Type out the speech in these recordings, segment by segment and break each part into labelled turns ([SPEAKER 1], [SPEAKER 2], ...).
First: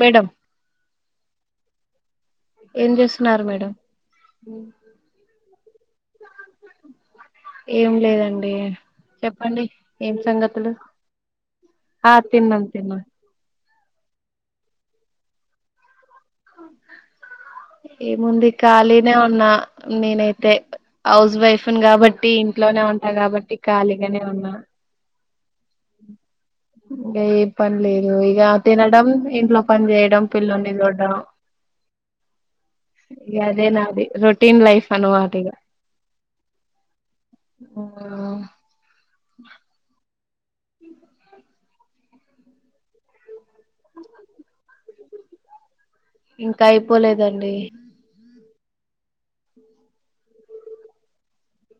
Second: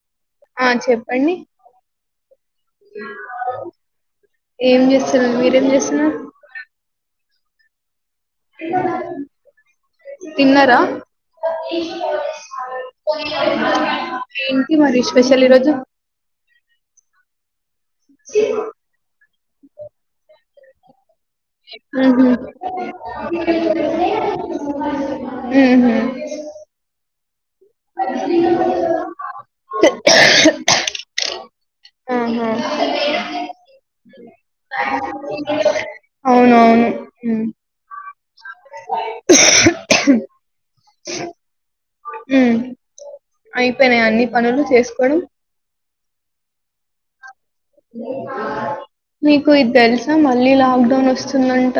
[SPEAKER 1] Madam
[SPEAKER 2] ఆ చెప్పండి
[SPEAKER 1] ఏం చేస్తున్నారు మేడం
[SPEAKER 2] ఏం చేస్తున్నారు మీరేం చేస్తున్నారు
[SPEAKER 1] ఏం లేదండి చెప్పండి ఏం సంగతులు
[SPEAKER 2] తిన్నారా
[SPEAKER 1] ఆ తిన్నాం తిన్నాం
[SPEAKER 2] ఏంటి మరి స్పెషల్ ఈరోజు
[SPEAKER 1] ఈ ముందు ఖాళినే ఉన్న నేనై తే హౌస్ వైఫ్ ని కాబట్టి
[SPEAKER 2] మ్మ్హ్మ్.
[SPEAKER 1] ఇంట్లోనే ఉన్నా కాబట్టి ఖాళీగానే ఉన్నా
[SPEAKER 2] మ్మ్హ్మ్.
[SPEAKER 1] ఏ పని లేదు ఇక తినడం ఇంట్లో పని చేయడం పిల్లోని చూడడం
[SPEAKER 2] ఆహా.
[SPEAKER 1] అదే నాది రొటీన్ లైఫ్ అన్నమాట ఇగా
[SPEAKER 2] అవునవును మ్మ్.
[SPEAKER 1] ఓ
[SPEAKER 2] మ్మ్. అయిపోయినాయి అన్ని పనులు చేసుకోవడం
[SPEAKER 1] ఇంకా అయిపోలేదండి
[SPEAKER 2] అ మీకు ఇది తెలుసా మళ్ళీ లాక్ డౌన్ వస్తుందంట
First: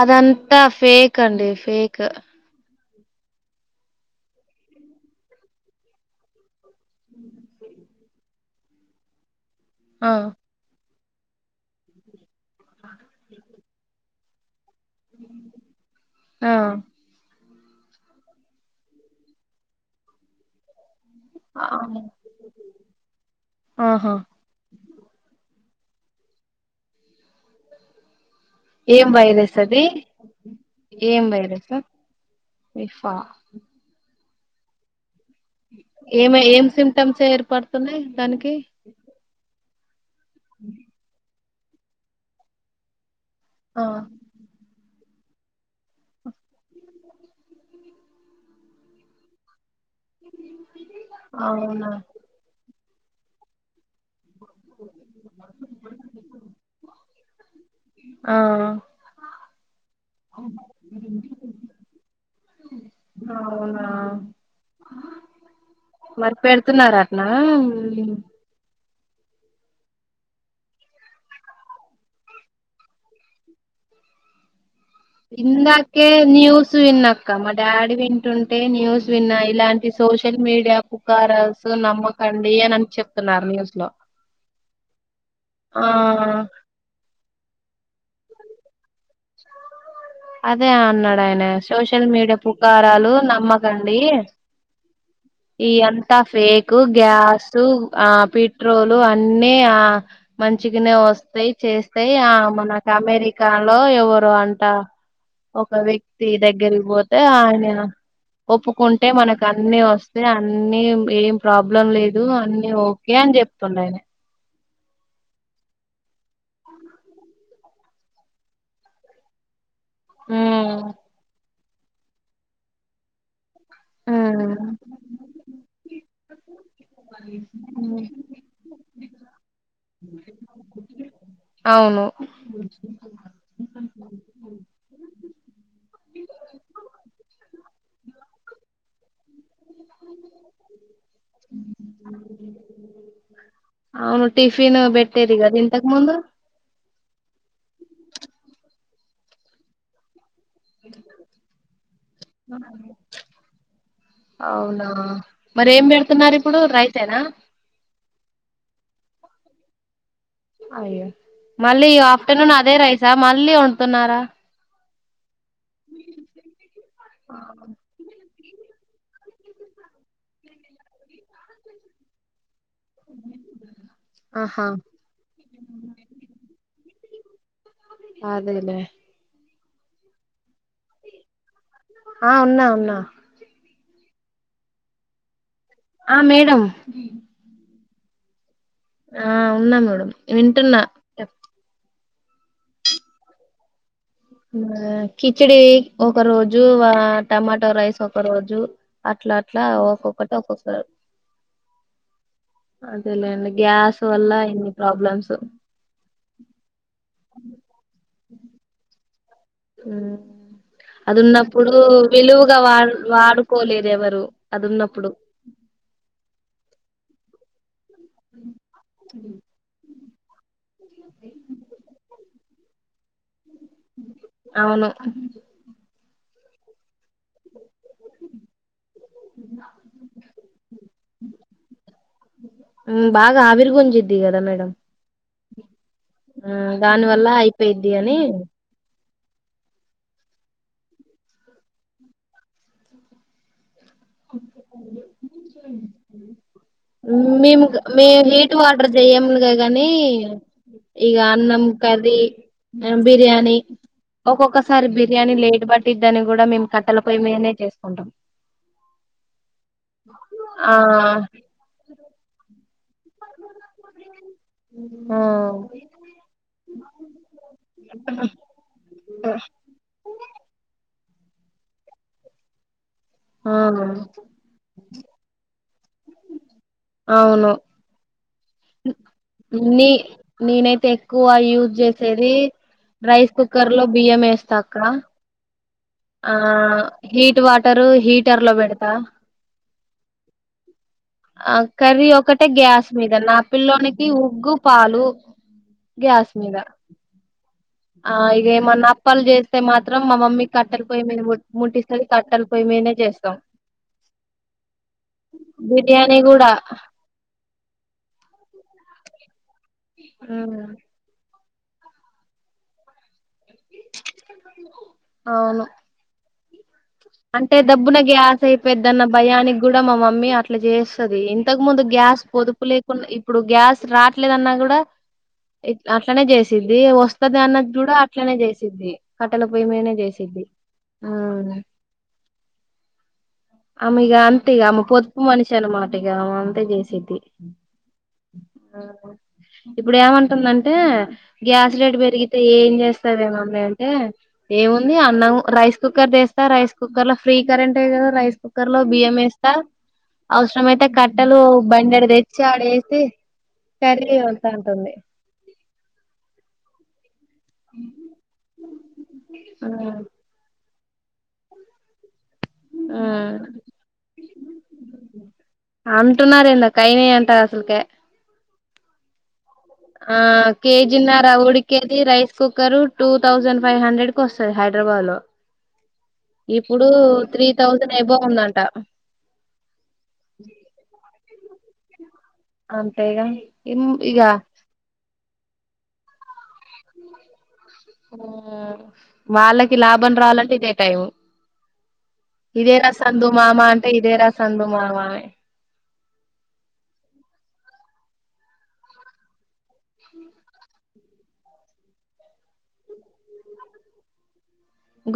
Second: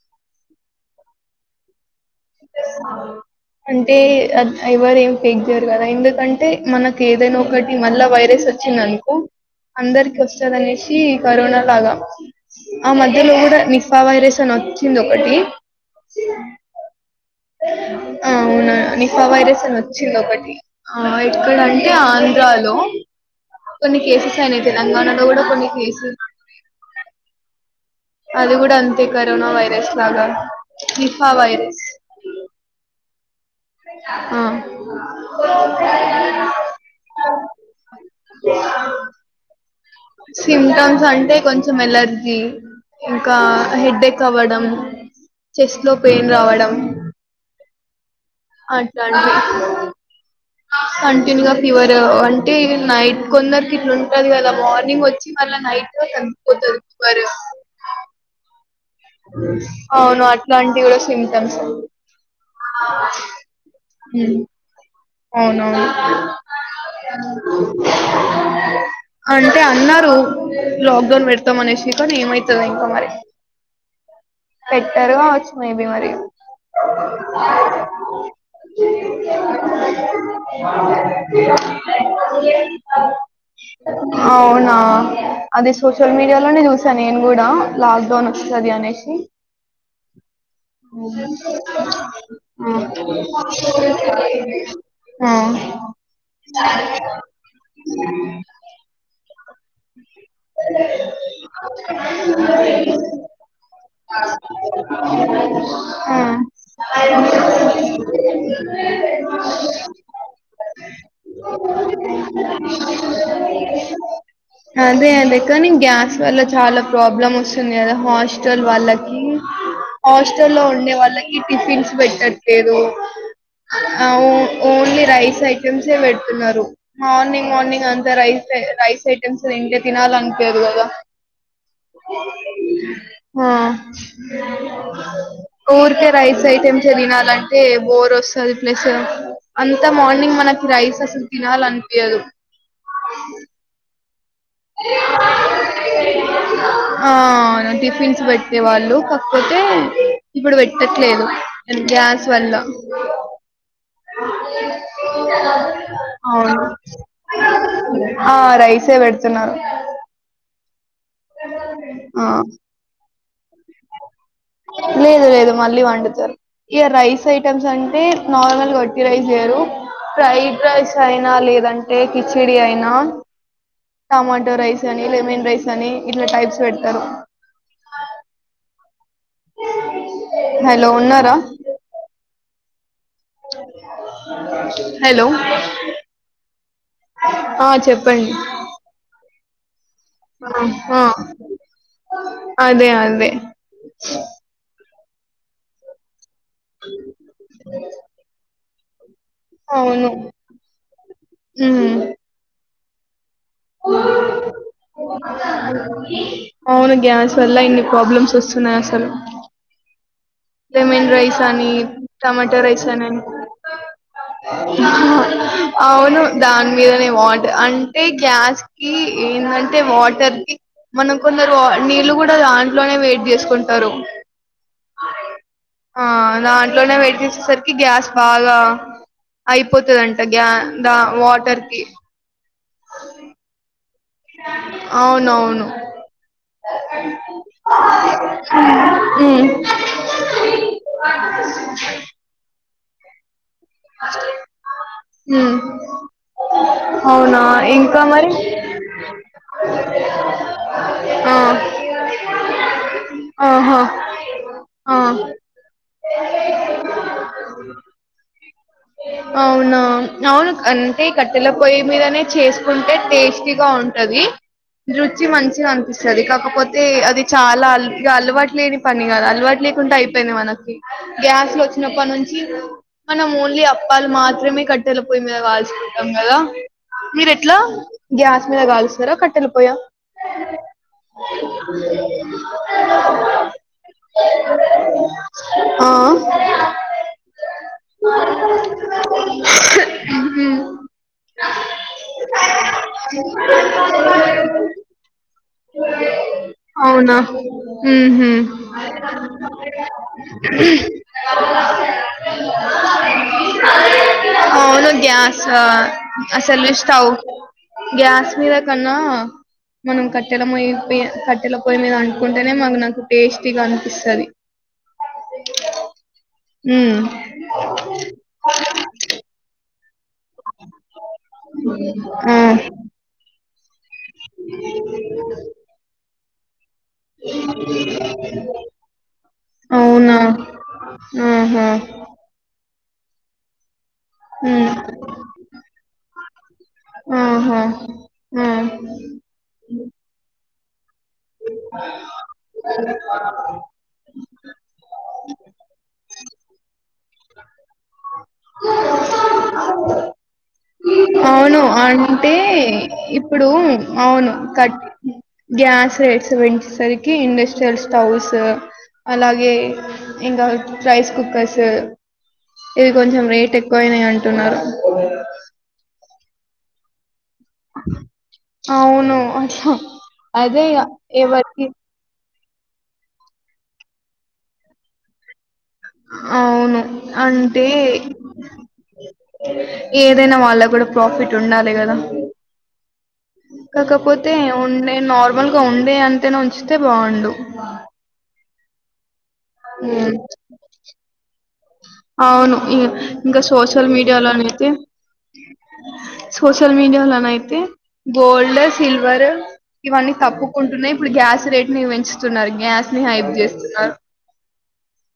[SPEAKER 1] అదంతా ఫేక్ అండి ఫేక్
[SPEAKER 2] అంటే ఎవరు ఏం పెంచరు కదా ఎందుకంటే మనకి ఏదైనా ఒకటి మళ్ళా వైరస్ వచ్చిందనుకో
[SPEAKER 1] ఆ
[SPEAKER 2] అందరికి వస్తదనేసి ఇ కరోనా లాగా ఆ మధ్యలో కూడా నిఫా వైరస్ అని వ వచ్చింది ఒకటి
[SPEAKER 1] ఆ
[SPEAKER 2] ఆ అవును నిఫా వైరస్ అని వచ్చింది ఒకటి ఆ ఇక్కడంటే ఆంధ్రాలో కొన్ని
[SPEAKER 1] ఆహా
[SPEAKER 2] కేసెస్ అయినాయి తెలంగాణలో కూడా కొన్ని కేసు
[SPEAKER 1] ఏం వైరస్ అది ఏం
[SPEAKER 2] నిఫా
[SPEAKER 1] వైరసు
[SPEAKER 2] వైరస్.
[SPEAKER 1] ప
[SPEAKER 2] ఆ
[SPEAKER 1] ఏమే ఏం సిమ్టమ్స్ ఏర్పడుతున్నాయి దానికి
[SPEAKER 2] సిమ్టమ్స్ అంటే కొంచెం ఎలర్జీ ఇంకా
[SPEAKER 1] ఆ
[SPEAKER 2] హెడేక్ అవ్వడం చెస్ట్ లో పెయిన్ రావడం అట్లాంటివి కంటిన్యూగా
[SPEAKER 1] అవునా
[SPEAKER 2] ఫీవర్ అంటే నైట్ కొందరికి ఇట్లు ఉంటది కదా మార్నింగ్ వచ్చి మళ్ళ నైట్ తగ్గిపొతది ఫివర్
[SPEAKER 1] ఆ
[SPEAKER 2] అవును అట్లాంటి కూడా సిమ్టమ్స్
[SPEAKER 1] అవునా
[SPEAKER 2] అవునవును
[SPEAKER 1] మరి పెడుతున్నారు అట్నా
[SPEAKER 2] అంటే అన్నారు లాక్ డౌన్ పెడతాం అనేసి కానీ ఏమైతుంది ఇంకా మరి పెట్టారు కావచ్చు మేబీ
[SPEAKER 1] ఇందాకే
[SPEAKER 2] మరి
[SPEAKER 1] న్యూస్ విన్నా అక్క మా డాడీ వింటుంటే న్యూస్ విన్నా ఇలాంటి సోషల్ మీడియా పూకారాస్ నమ్మకండి అని చెప్తున్నారు న్యూస్ లో
[SPEAKER 2] అవునా అది
[SPEAKER 1] ఆ
[SPEAKER 2] సోషల్ మీడియాలోనే చూశా నేను కూడా లాక్ డౌన్ వస్తది అనేసి
[SPEAKER 1] అదే అన్నాడు ఆయన సోషల్ మీడియా
[SPEAKER 2] ఆ
[SPEAKER 1] పుకారాలు నమ్మకండి
[SPEAKER 2] ఆ
[SPEAKER 1] ఈ ఎంత ఫేకు గ్యాసు ఆ పెట్రోలు అ న్నే ఆ మంచిగానే వస్తాయ్ చేస్తాయ్ ఆ మనకు అమెరికాలో ఎవరు అంట ఒక
[SPEAKER 2] ఆ.
[SPEAKER 1] వ్యక్తి దగ్గరికి పోతే ఆయన ఒప్పుకుంటే మనకు అన్నీ వస్ అంటే అన్ని ఏం ప్రాబ్లం లేదు అన్ని ఓకే అని చెప్తుండు ఆయన
[SPEAKER 2] అదే అదే కాని గ్యాస్ వల్ల చాలా ప్రాబ్లమ్ వస్తుంది కదా హాస్టల్ వాల్లకి హాస్టల్లో ఉండే
[SPEAKER 1] ఉమ్
[SPEAKER 2] వాళ్ళకి టిఫిన్స్ బెట్టట్లేదు ఆ ఓన్లీ రైస్ ఐటమ్సే పెడుతున్నారు మార్నింగ్ మార్నింగ్
[SPEAKER 1] ఉమ్
[SPEAKER 2] అంతా రైస్ అంటే రైస్ ఐటమ్స్ ఇంక తినాలి అనిపియదుకదా
[SPEAKER 1] అవును
[SPEAKER 2] ఆ ఊరికే రైస్ ఐటమ్సే దినాలంటే బోర్ వస్తది ప్లసు అంతా మార్నింగ్ మనకి రైస్ అసలు తినాలనిపియదు
[SPEAKER 1] అవును టిఫిను బెట్టేది గద ఇంతక ముందు
[SPEAKER 2] బెట్టే వాళ్ళు కాకపోతే ఇబ్బుడు వెట్టట్లేదు అది గ్యాస్ వల్ల
[SPEAKER 1] అవునా మరి ఏం బెడుతున్నారు ఇప్పుడు
[SPEAKER 2] అవును
[SPEAKER 1] రైసే. నా
[SPEAKER 2] ఆ రైసే పెడుతున్నారు
[SPEAKER 1] అయ్యో మళ్ళీ
[SPEAKER 2] ఆ
[SPEAKER 1] ఆఫ్టర్నూన్ అదే రైసా మళ్ళీ వండుతున్నారా
[SPEAKER 2] లేదు లేదు మళ్ళీ వండుతరు ఇగ రైస్ ఐటమ్స్ అంటే నార్మల్ వట్టి రైస్ జెయరు ఫ్రైడ్ రైస్ అయినా లేదంటే కిచిడి అయినా నా. టమాటో
[SPEAKER 1] ఆహా
[SPEAKER 2] రైస్ అని లెమెన్ రైస్ అని ఇట్లా టైప్స్ తరు
[SPEAKER 1] అదెలే
[SPEAKER 2] హలో ఉన్నారా
[SPEAKER 1] ఆ ఉన్నా ఉన్నా
[SPEAKER 2] హలో
[SPEAKER 1] ఆ మేడమ్
[SPEAKER 2] ప్పండి
[SPEAKER 1] ఆ ఉన్నా మేడం వింటున్నా
[SPEAKER 2] అద అదే
[SPEAKER 1] కిచిడి ఒక రోజు వ టమాటా రైస్ ఒక రోజు అట్లా అట్లా
[SPEAKER 2] అవును
[SPEAKER 1] ఒక్కొక్కటి ఒక్కొక్కరు
[SPEAKER 2] ఉమ్
[SPEAKER 1] అదేలేండి గ్యాస్ వల్లఇం
[SPEAKER 2] అవును గ్యాస్ వల్ల ఇన్ని ప్రాబ్లమ్స్ వస్తున్నాయి అసలు
[SPEAKER 1] ఊ
[SPEAKER 2] లెమన్ రైస్ అని
[SPEAKER 1] అదున్నప్పుడు విలువగా
[SPEAKER 2] టమాటా
[SPEAKER 1] వా
[SPEAKER 2] రైస్ అని అని.
[SPEAKER 1] వాడుకోలేరుఎవరు అదున్నప్పుడు
[SPEAKER 2] అవును దాని మీదనే వాట అంటే గ్యాస్ కి ఏంటంటే వాట [inaudible] మనం కొందరు నీళ్ళుకూడా దాంట్లోనే వెడ్. చేసుకుం
[SPEAKER 1] అవును
[SPEAKER 2] ఆ దాంట్లోనే వేడి జేసేసరికి గ్యాస్ బాగా అయిపోతదంట గ్యా దా వాటర్ కి
[SPEAKER 1] ఉ బాగా ఆవిరి గుంజుద్ది గదా మేడమ్
[SPEAKER 2] అ ఉ
[SPEAKER 1] వల్ల అయిపోయిద్ది అని
[SPEAKER 2] మ్
[SPEAKER 1] మ్ మేము మేము హీట్ వాటర్ జేయముగా నీ ఇగ
[SPEAKER 2] ఆ!
[SPEAKER 1] అన్నం కర్రీ
[SPEAKER 2] ఆహా
[SPEAKER 1] బిర్యానిఒక్కొక్కసారి
[SPEAKER 2] ఆ
[SPEAKER 1] బిర్యానీ లేట్ పట్టిద్ది అని కూడా మేము కట్టెల పోయ్యి మీదనే చేసుకుంటాం
[SPEAKER 2] అవునా అవును
[SPEAKER 1] ఆ
[SPEAKER 2] అంటే కట్టెల పొయి మీదనే చేసి ఉంటే టేస్టీగా ఉంటది.
[SPEAKER 1] ఆ
[SPEAKER 2] రుచి మంచిగా అనిపిస్తది. కాకపోతే అది చాలా అల్ అలవాటు లేని పని కాదా అల్ అలవాటు లేకుండా అయిపోయింది మనకి గ్యాస్ లో వచ్చినప్పటి నుంచి మనం
[SPEAKER 1] ఆ
[SPEAKER 2] ఓన్లీ అప్పాలు మాత్రమే కట్టెల పోయి మీద కాల్చుకుంటాం కదా
[SPEAKER 1] అవును
[SPEAKER 2] మీరుఎట్లా? గ్యాస్ మీద కాలుస్తారా కట్టెలపోయ్య
[SPEAKER 1] నీ నేనైతే ఎక్కువ యూజ్ చేసేది రైస్ కుక్కర్ లో బియ్యం వేస్తా అక్క ఆ హీట్ వాటర్ హీటర్ లో పెడతా [inaudible] ఆ కర్రీ ఒకటే గ్యాస్ మీద నా పిల్లోనికి ఉగ్గు పాలు. గ్యాస్ మీద
[SPEAKER 2] అవునా
[SPEAKER 1] ఆ
[SPEAKER 2] ఉహు
[SPEAKER 1] ఇగే మన అప్పాలు చేస్తే మాత్రం మా మమ్మీ కట్టలు పొయ్య మీద ము ముట్టిస్తంది కట్టలు పోయ్య మీం ఎన్నని చేస్తాం
[SPEAKER 2] అవును గ్యాస
[SPEAKER 1] బిర్యానీ కూడా
[SPEAKER 2] అసలు స్టవ్ గ్యాస్ మీద కన్నా మనం కట్టల
[SPEAKER 1] ఉమ్
[SPEAKER 2] ముయోపె కట్ ఇలా పొయి మీద అంకుంటేనే మాకు నకు టేస్ట్
[SPEAKER 1] అవును.
[SPEAKER 2] ఉమ్
[SPEAKER 1] అంటే డబ్బున గ్యాస్ అయిపోద్దన్న భయానికి కూడా మా మ మే అట్లా చేస్తది. ఇంతకు ముందు గ్యాస్
[SPEAKER 2] ఆ
[SPEAKER 1] పొదుపు లేకుండా ఇప్పుడు గ్యాస్ రాట్లేదన్నా కూడా ఇట్ అట్లనే చేసి ఇదీ వస్తది అన్న కూడా అట్లనే చేసిద్ది కట్టల పొయ్య మీనే చేసిద్ది. ఉమ్
[SPEAKER 2] ఉహు
[SPEAKER 1] ఆమే ఇగా అంత ఇగా
[SPEAKER 2] ఉమ్
[SPEAKER 1] పొత్పు మనిషి అన్నమాట ఇగ అ అంతే చేసది.
[SPEAKER 2] ఆహా ఆ
[SPEAKER 1] ఇప్పుడు ఏమంటుందన్ గ్యాస్ రేట్ పెరిగితే ఏం చేస్తాదే మమ్మి అంటే ఏముంది అన్నం రైస్ కుక్కర్ తీస్ త రైస్ కుక్కర్ లో ఫ్రీ కరెంటె కదా. రైస్ కుక్కర్ లో బియ్యం వేస్తా హౌస్
[SPEAKER 2] అవును అంటే
[SPEAKER 1] ఆడేసి
[SPEAKER 2] ఇప్పుడు
[SPEAKER 1] కర్రీ
[SPEAKER 2] అవును
[SPEAKER 1] వండుతా
[SPEAKER 2] కట్
[SPEAKER 1] అంటుంది
[SPEAKER 2] ఉమ్ గ్యాస్ రేట్స్ పెంచేసరికి ఇండె స్టేల్ స్టవ్స్ అలాగే ఇంకా రైస్ కుక్కర్స్. ఇవి
[SPEAKER 1] ఆ
[SPEAKER 2] కొంచెం రేట్‌‌ ఎక్కువైనాయి అంటున్నారు.
[SPEAKER 1] అంటున్నారెందక్క ఏయినై అంటన్నారు.
[SPEAKER 2] అవును అ
[SPEAKER 1] ఆ కేజినార ఉడికేది rice cooker two thousand five hundred కు వస్తది హైదరాబాద్ లో.
[SPEAKER 2] అవును.
[SPEAKER 1] ఇప్పుడు త్రీ
[SPEAKER 2] అంటే
[SPEAKER 1] థౌజండ్ ఎబొవ్ ఉందంట.
[SPEAKER 2] ఏదైనా వాళ్ళ కూడా ప్రాఫిట్ ఉండాలి కదా.
[SPEAKER 1] అంతేగా ఇమ్ ఇగ
[SPEAKER 2] కాకపోతే ఉండే నార్మల్ గా ఉండే అంతేనే ఉంచితే బాండు.
[SPEAKER 1] ఉమ్ వాళ్ళకి లాభం
[SPEAKER 2] హ్మ్.
[SPEAKER 1] రావాలంటే ఇదే టైము.
[SPEAKER 2] అవును ఈ ఇంకా సోషల్
[SPEAKER 1] అంటే ఇదేరా
[SPEAKER 2] మీడియాలో
[SPEAKER 1] సందు
[SPEAKER 2] అయితే
[SPEAKER 1] మామ అని.
[SPEAKER 2] సోషల్ మీడియాలోనయితే గోల్డ్, సిల్వర్ ఇవన్నీ తప్పుకుంటున్నాయి. ఇప్పుడు గ్యాస్ రేట్ ని పెంచుతున్నారు గ్యాస్ ని హైప్ చేస్తున్నారు.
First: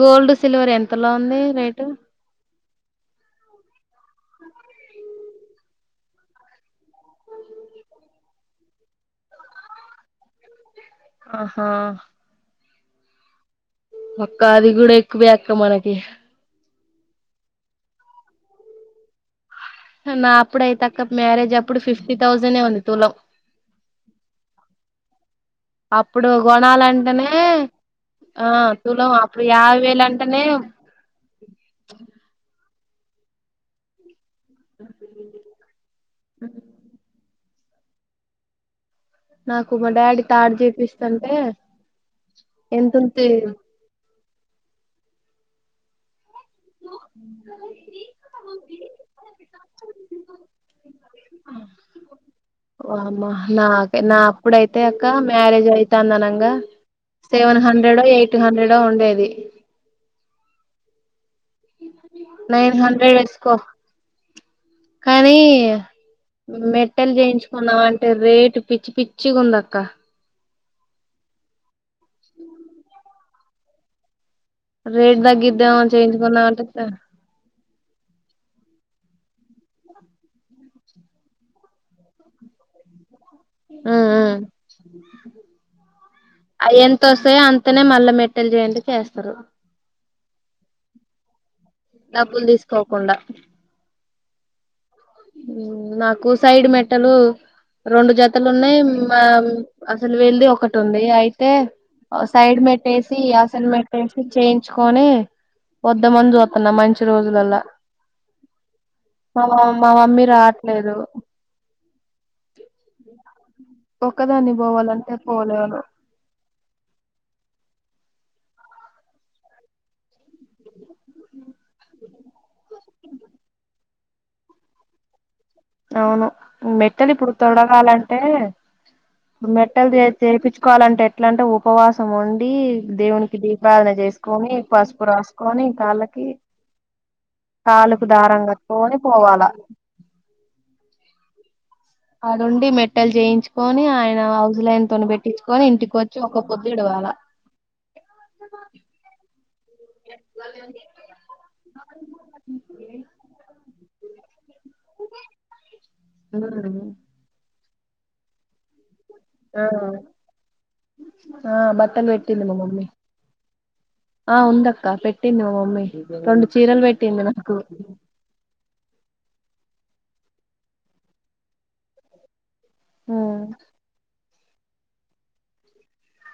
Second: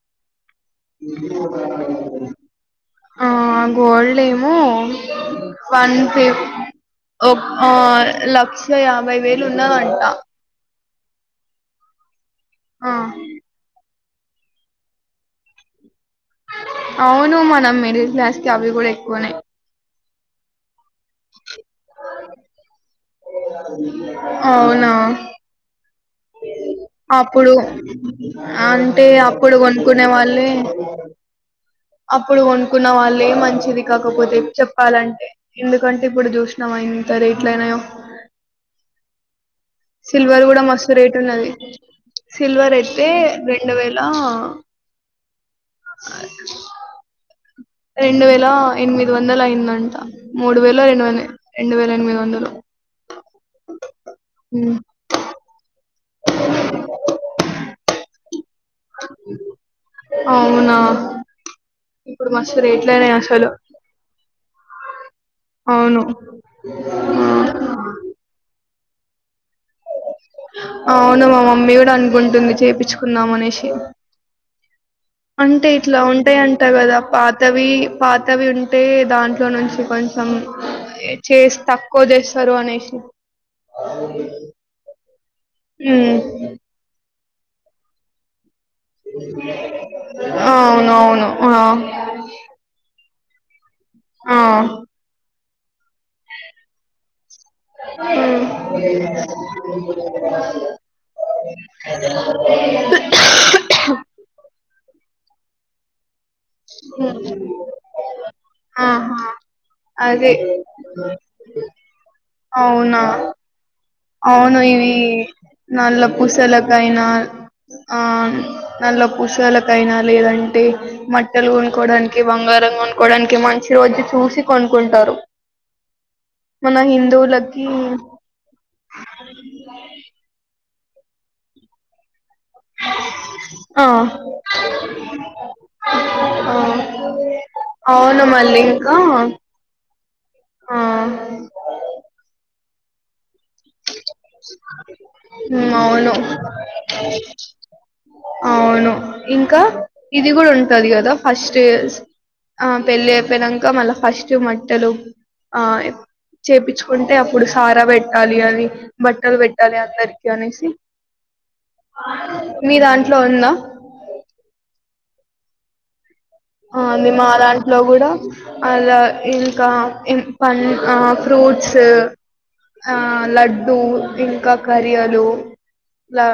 [SPEAKER 1] గోల్డ్, సిల్వర్ ఎంతులో ఉంది రేటు?
[SPEAKER 2] ఆ గోల్డ్ ఏమో వన్ ఫిఫ్త్ ఒక్ ఆ లక్ష యాభై వేలు ఉన్నదంట.
[SPEAKER 1] అహ
[SPEAKER 2] అ
[SPEAKER 1] ఒక్క అది కూడా ఎక్కువ అక్క మనకి.
[SPEAKER 2] అవును మనం మెడిల్ క్లాస్ కి అవి కూడా ఎక్కువనే.
[SPEAKER 1] ననాప్పుడు అయిత క్క మ్యారేజ్ అప్పుడు ఫిఫ్టీ థౌజండే ఉంది తులం.
[SPEAKER 2] అవునా
[SPEAKER 1] అప్పుడు గొనాలంటేనే
[SPEAKER 2] అప్పుడు
[SPEAKER 1] ఆ
[SPEAKER 2] అంటే
[SPEAKER 1] తులం అప్పుడు యాభై వేలు
[SPEAKER 2] కొనుక్కునే
[SPEAKER 1] అంటేనే.
[SPEAKER 2] వాళ్ళే అప్పుడు కొ కున్న వాళ్ళే మంచిది కాకపోతే చెప్పాలంటే ఎందుకంటే ఇప్పుడు జుసినావ ఎంత రె లేనేవ్
[SPEAKER 1] నాకు మా డాడి తాడు జేపిస్
[SPEAKER 2] రేట్ ఉన్నాది సిల్వర్ అయితే
[SPEAKER 1] ఎంతుంది
[SPEAKER 2] రెండు వేల. ఆహ్ అ రెండు వేల ఎనిమిది వందలు అయిందంట మూడు వేల రెండు వందె రెండు వేల ఎనిమిది వందలు.
[SPEAKER 1] వామ్మో నాకే నా
[SPEAKER 2] ఉమ్,
[SPEAKER 1] అప్పుడైతే అక్క మ్యారేజ్ అయి. తన్అనంగా సెవెన్ హండ్రెడో ఎయిట్ హండ్రెడో ఉండేది.
[SPEAKER 2] అవునా ఇప్పుడు మస్తు
[SPEAKER 1] నైన్
[SPEAKER 2] రేట్లు అయినీ
[SPEAKER 1] హండ్రెడ్
[SPEAKER 2] అసలు.
[SPEAKER 1] వేసుకో కానీ
[SPEAKER 2] అవును
[SPEAKER 1] మెట్టెల్ జేయించుకుందాం అంటే రేటు పిచ్చి పిచ్చి గుందక్క
[SPEAKER 2] అవును మా మమ్మీ గూడా అనుకుంటుంది చేయిపించుకుందాం అనేసి
[SPEAKER 1] రేట్
[SPEAKER 2] అంటే
[SPEAKER 1] తగ్గిద్దాం
[SPEAKER 2] ఇట్లా ఉంటాయ్
[SPEAKER 1] చేయించుకున్నాం అంటే
[SPEAKER 2] అంటావ్ కదా పాతవి పాతవి ఉం. టే దాంట్లో నుంచి కొంచెం చేసి తక్కువ చేస్తారు అనేషి
[SPEAKER 1] అహ్హ్.
[SPEAKER 2] ఉమ్మ్
[SPEAKER 1] సే అంతనే మల్ల మెట్టెల్ జేయండి.
[SPEAKER 2] అ అవునవును
[SPEAKER 1] డబ్బుల్ దీసుకోకుండా
[SPEAKER 2] ఆ....
[SPEAKER 1] ఉమ్ నాకు సైడ్ మెట్టెలు రెండు
[SPEAKER 2] ఉమ్
[SPEAKER 1] జతలున్నయ్ మ అసలు వెండి ఒకటి ఉంది అయితే ఆ సైడ్ డ్ మెట్టేసి అసలు మెట్టేసి చేయించుకొని వద్ ద్దమని జూత్తన మంచి రోజులల్లా
[SPEAKER 2] ఆహా
[SPEAKER 1] మామమ్ మా మమ్మీ
[SPEAKER 2] అదే
[SPEAKER 1] రాట్లేదు
[SPEAKER 2] అవునా
[SPEAKER 1] ఒక్కదాన్ని
[SPEAKER 2] అవును ఇవి
[SPEAKER 1] పోవాలంటే పోలేను
[SPEAKER 2] నల్ల పూసలక్. లైనాల్ ఆ నల్ల పుసలకయినా లేదంటే మట్టెలు కొనుక్కోడానికి బంగారం కొనుక్కోడానికి మంచి రోజు చూసి కొనుకుంటారు
[SPEAKER 1] అవును మెట్టెలిప్పుడు తొడగాలంటే మెట్టెల్ చే చెపిచ్ క్కాలంటే ఎట్లంటే ఉపవాసం ఉం డీ దేవునికి
[SPEAKER 2] ఆ
[SPEAKER 1] దీపారదనజేస్కొని పసుపు రాస్కొని కాళ్ళకి.
[SPEAKER 2] ఆ
[SPEAKER 1] కాళ్ళకు
[SPEAKER 2] అవును
[SPEAKER 1] దారం
[SPEAKER 2] మళ్ళీ ఇంకా
[SPEAKER 1] కట్టుకొని పోవాలా
[SPEAKER 2] ఆ
[SPEAKER 1] ఆడుండి మెట్టెల్ జేయించ్ కొని ఆయన హౌస్లైన్ తొని పెట్టిచ్చుకొని
[SPEAKER 2] ఉమ్,
[SPEAKER 1] ఇంటికొచ్చి
[SPEAKER 2] అవును
[SPEAKER 1] ఒక్క పొద్ది ఇడవాలా.
[SPEAKER 2] అవును ఇంకా ఇది గుడ ఉంటాదికదా ఫస్ట్ ఇస్ ఆ పెళ్ళి ఐపోయినంక మళ్ళ ఫస్ట్ మట్టెలు ఆహ్
[SPEAKER 1] ఉమ్
[SPEAKER 2] చేపిచ్చుకుంటే అప్పుడు సార బెట్టాలి అని బట్టలు
[SPEAKER 1] ఆ
[SPEAKER 2] బెట్టాలి అందరికి అనేసి.
[SPEAKER 1] ఆ బట్టలు పెట్టింది మా మమ్మీ
[SPEAKER 2] మిదాంట్లో ఉందా
[SPEAKER 1] ఆ ఉందక్క పెట్టింది మా మమ్మీ రెండు
[SPEAKER 2] ఆ
[SPEAKER 1] చీరలు పెట్టింది నాకు
[SPEAKER 2] అందిమాదాంట్లో గుడా అలా ఇంకా ఇం పన్ ఆ ఫ్రూట్స్ ఆ
[SPEAKER 1] ఉమ్
[SPEAKER 2] లడ్డూ ఇంక. కరియలూ లా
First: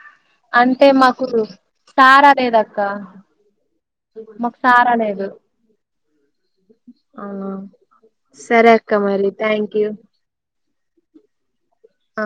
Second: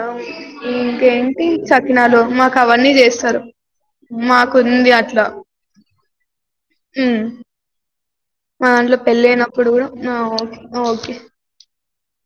[SPEAKER 1] అంటే మాకు
[SPEAKER 2] ఇంకేంటి చకినాలు
[SPEAKER 1] సారా
[SPEAKER 2] మాకు
[SPEAKER 1] లేదక్క
[SPEAKER 2] అవన్నీ జేస్తరూ. మాకుంది అ
[SPEAKER 1] ఎదుర్
[SPEAKER 2] ఉమ్
[SPEAKER 1] అవునా
[SPEAKER 2] మా
[SPEAKER 1] సరే అక్క
[SPEAKER 2] దాంట్లో
[SPEAKER 1] మరి
[SPEAKER 2] పెళ్లయినప్పుడు
[SPEAKER 1] థ్యాంక్
[SPEAKER 2] గుడా
[SPEAKER 1] యూ
[SPEAKER 2] నాఓ ఓకే.
[SPEAKER 1] ఆ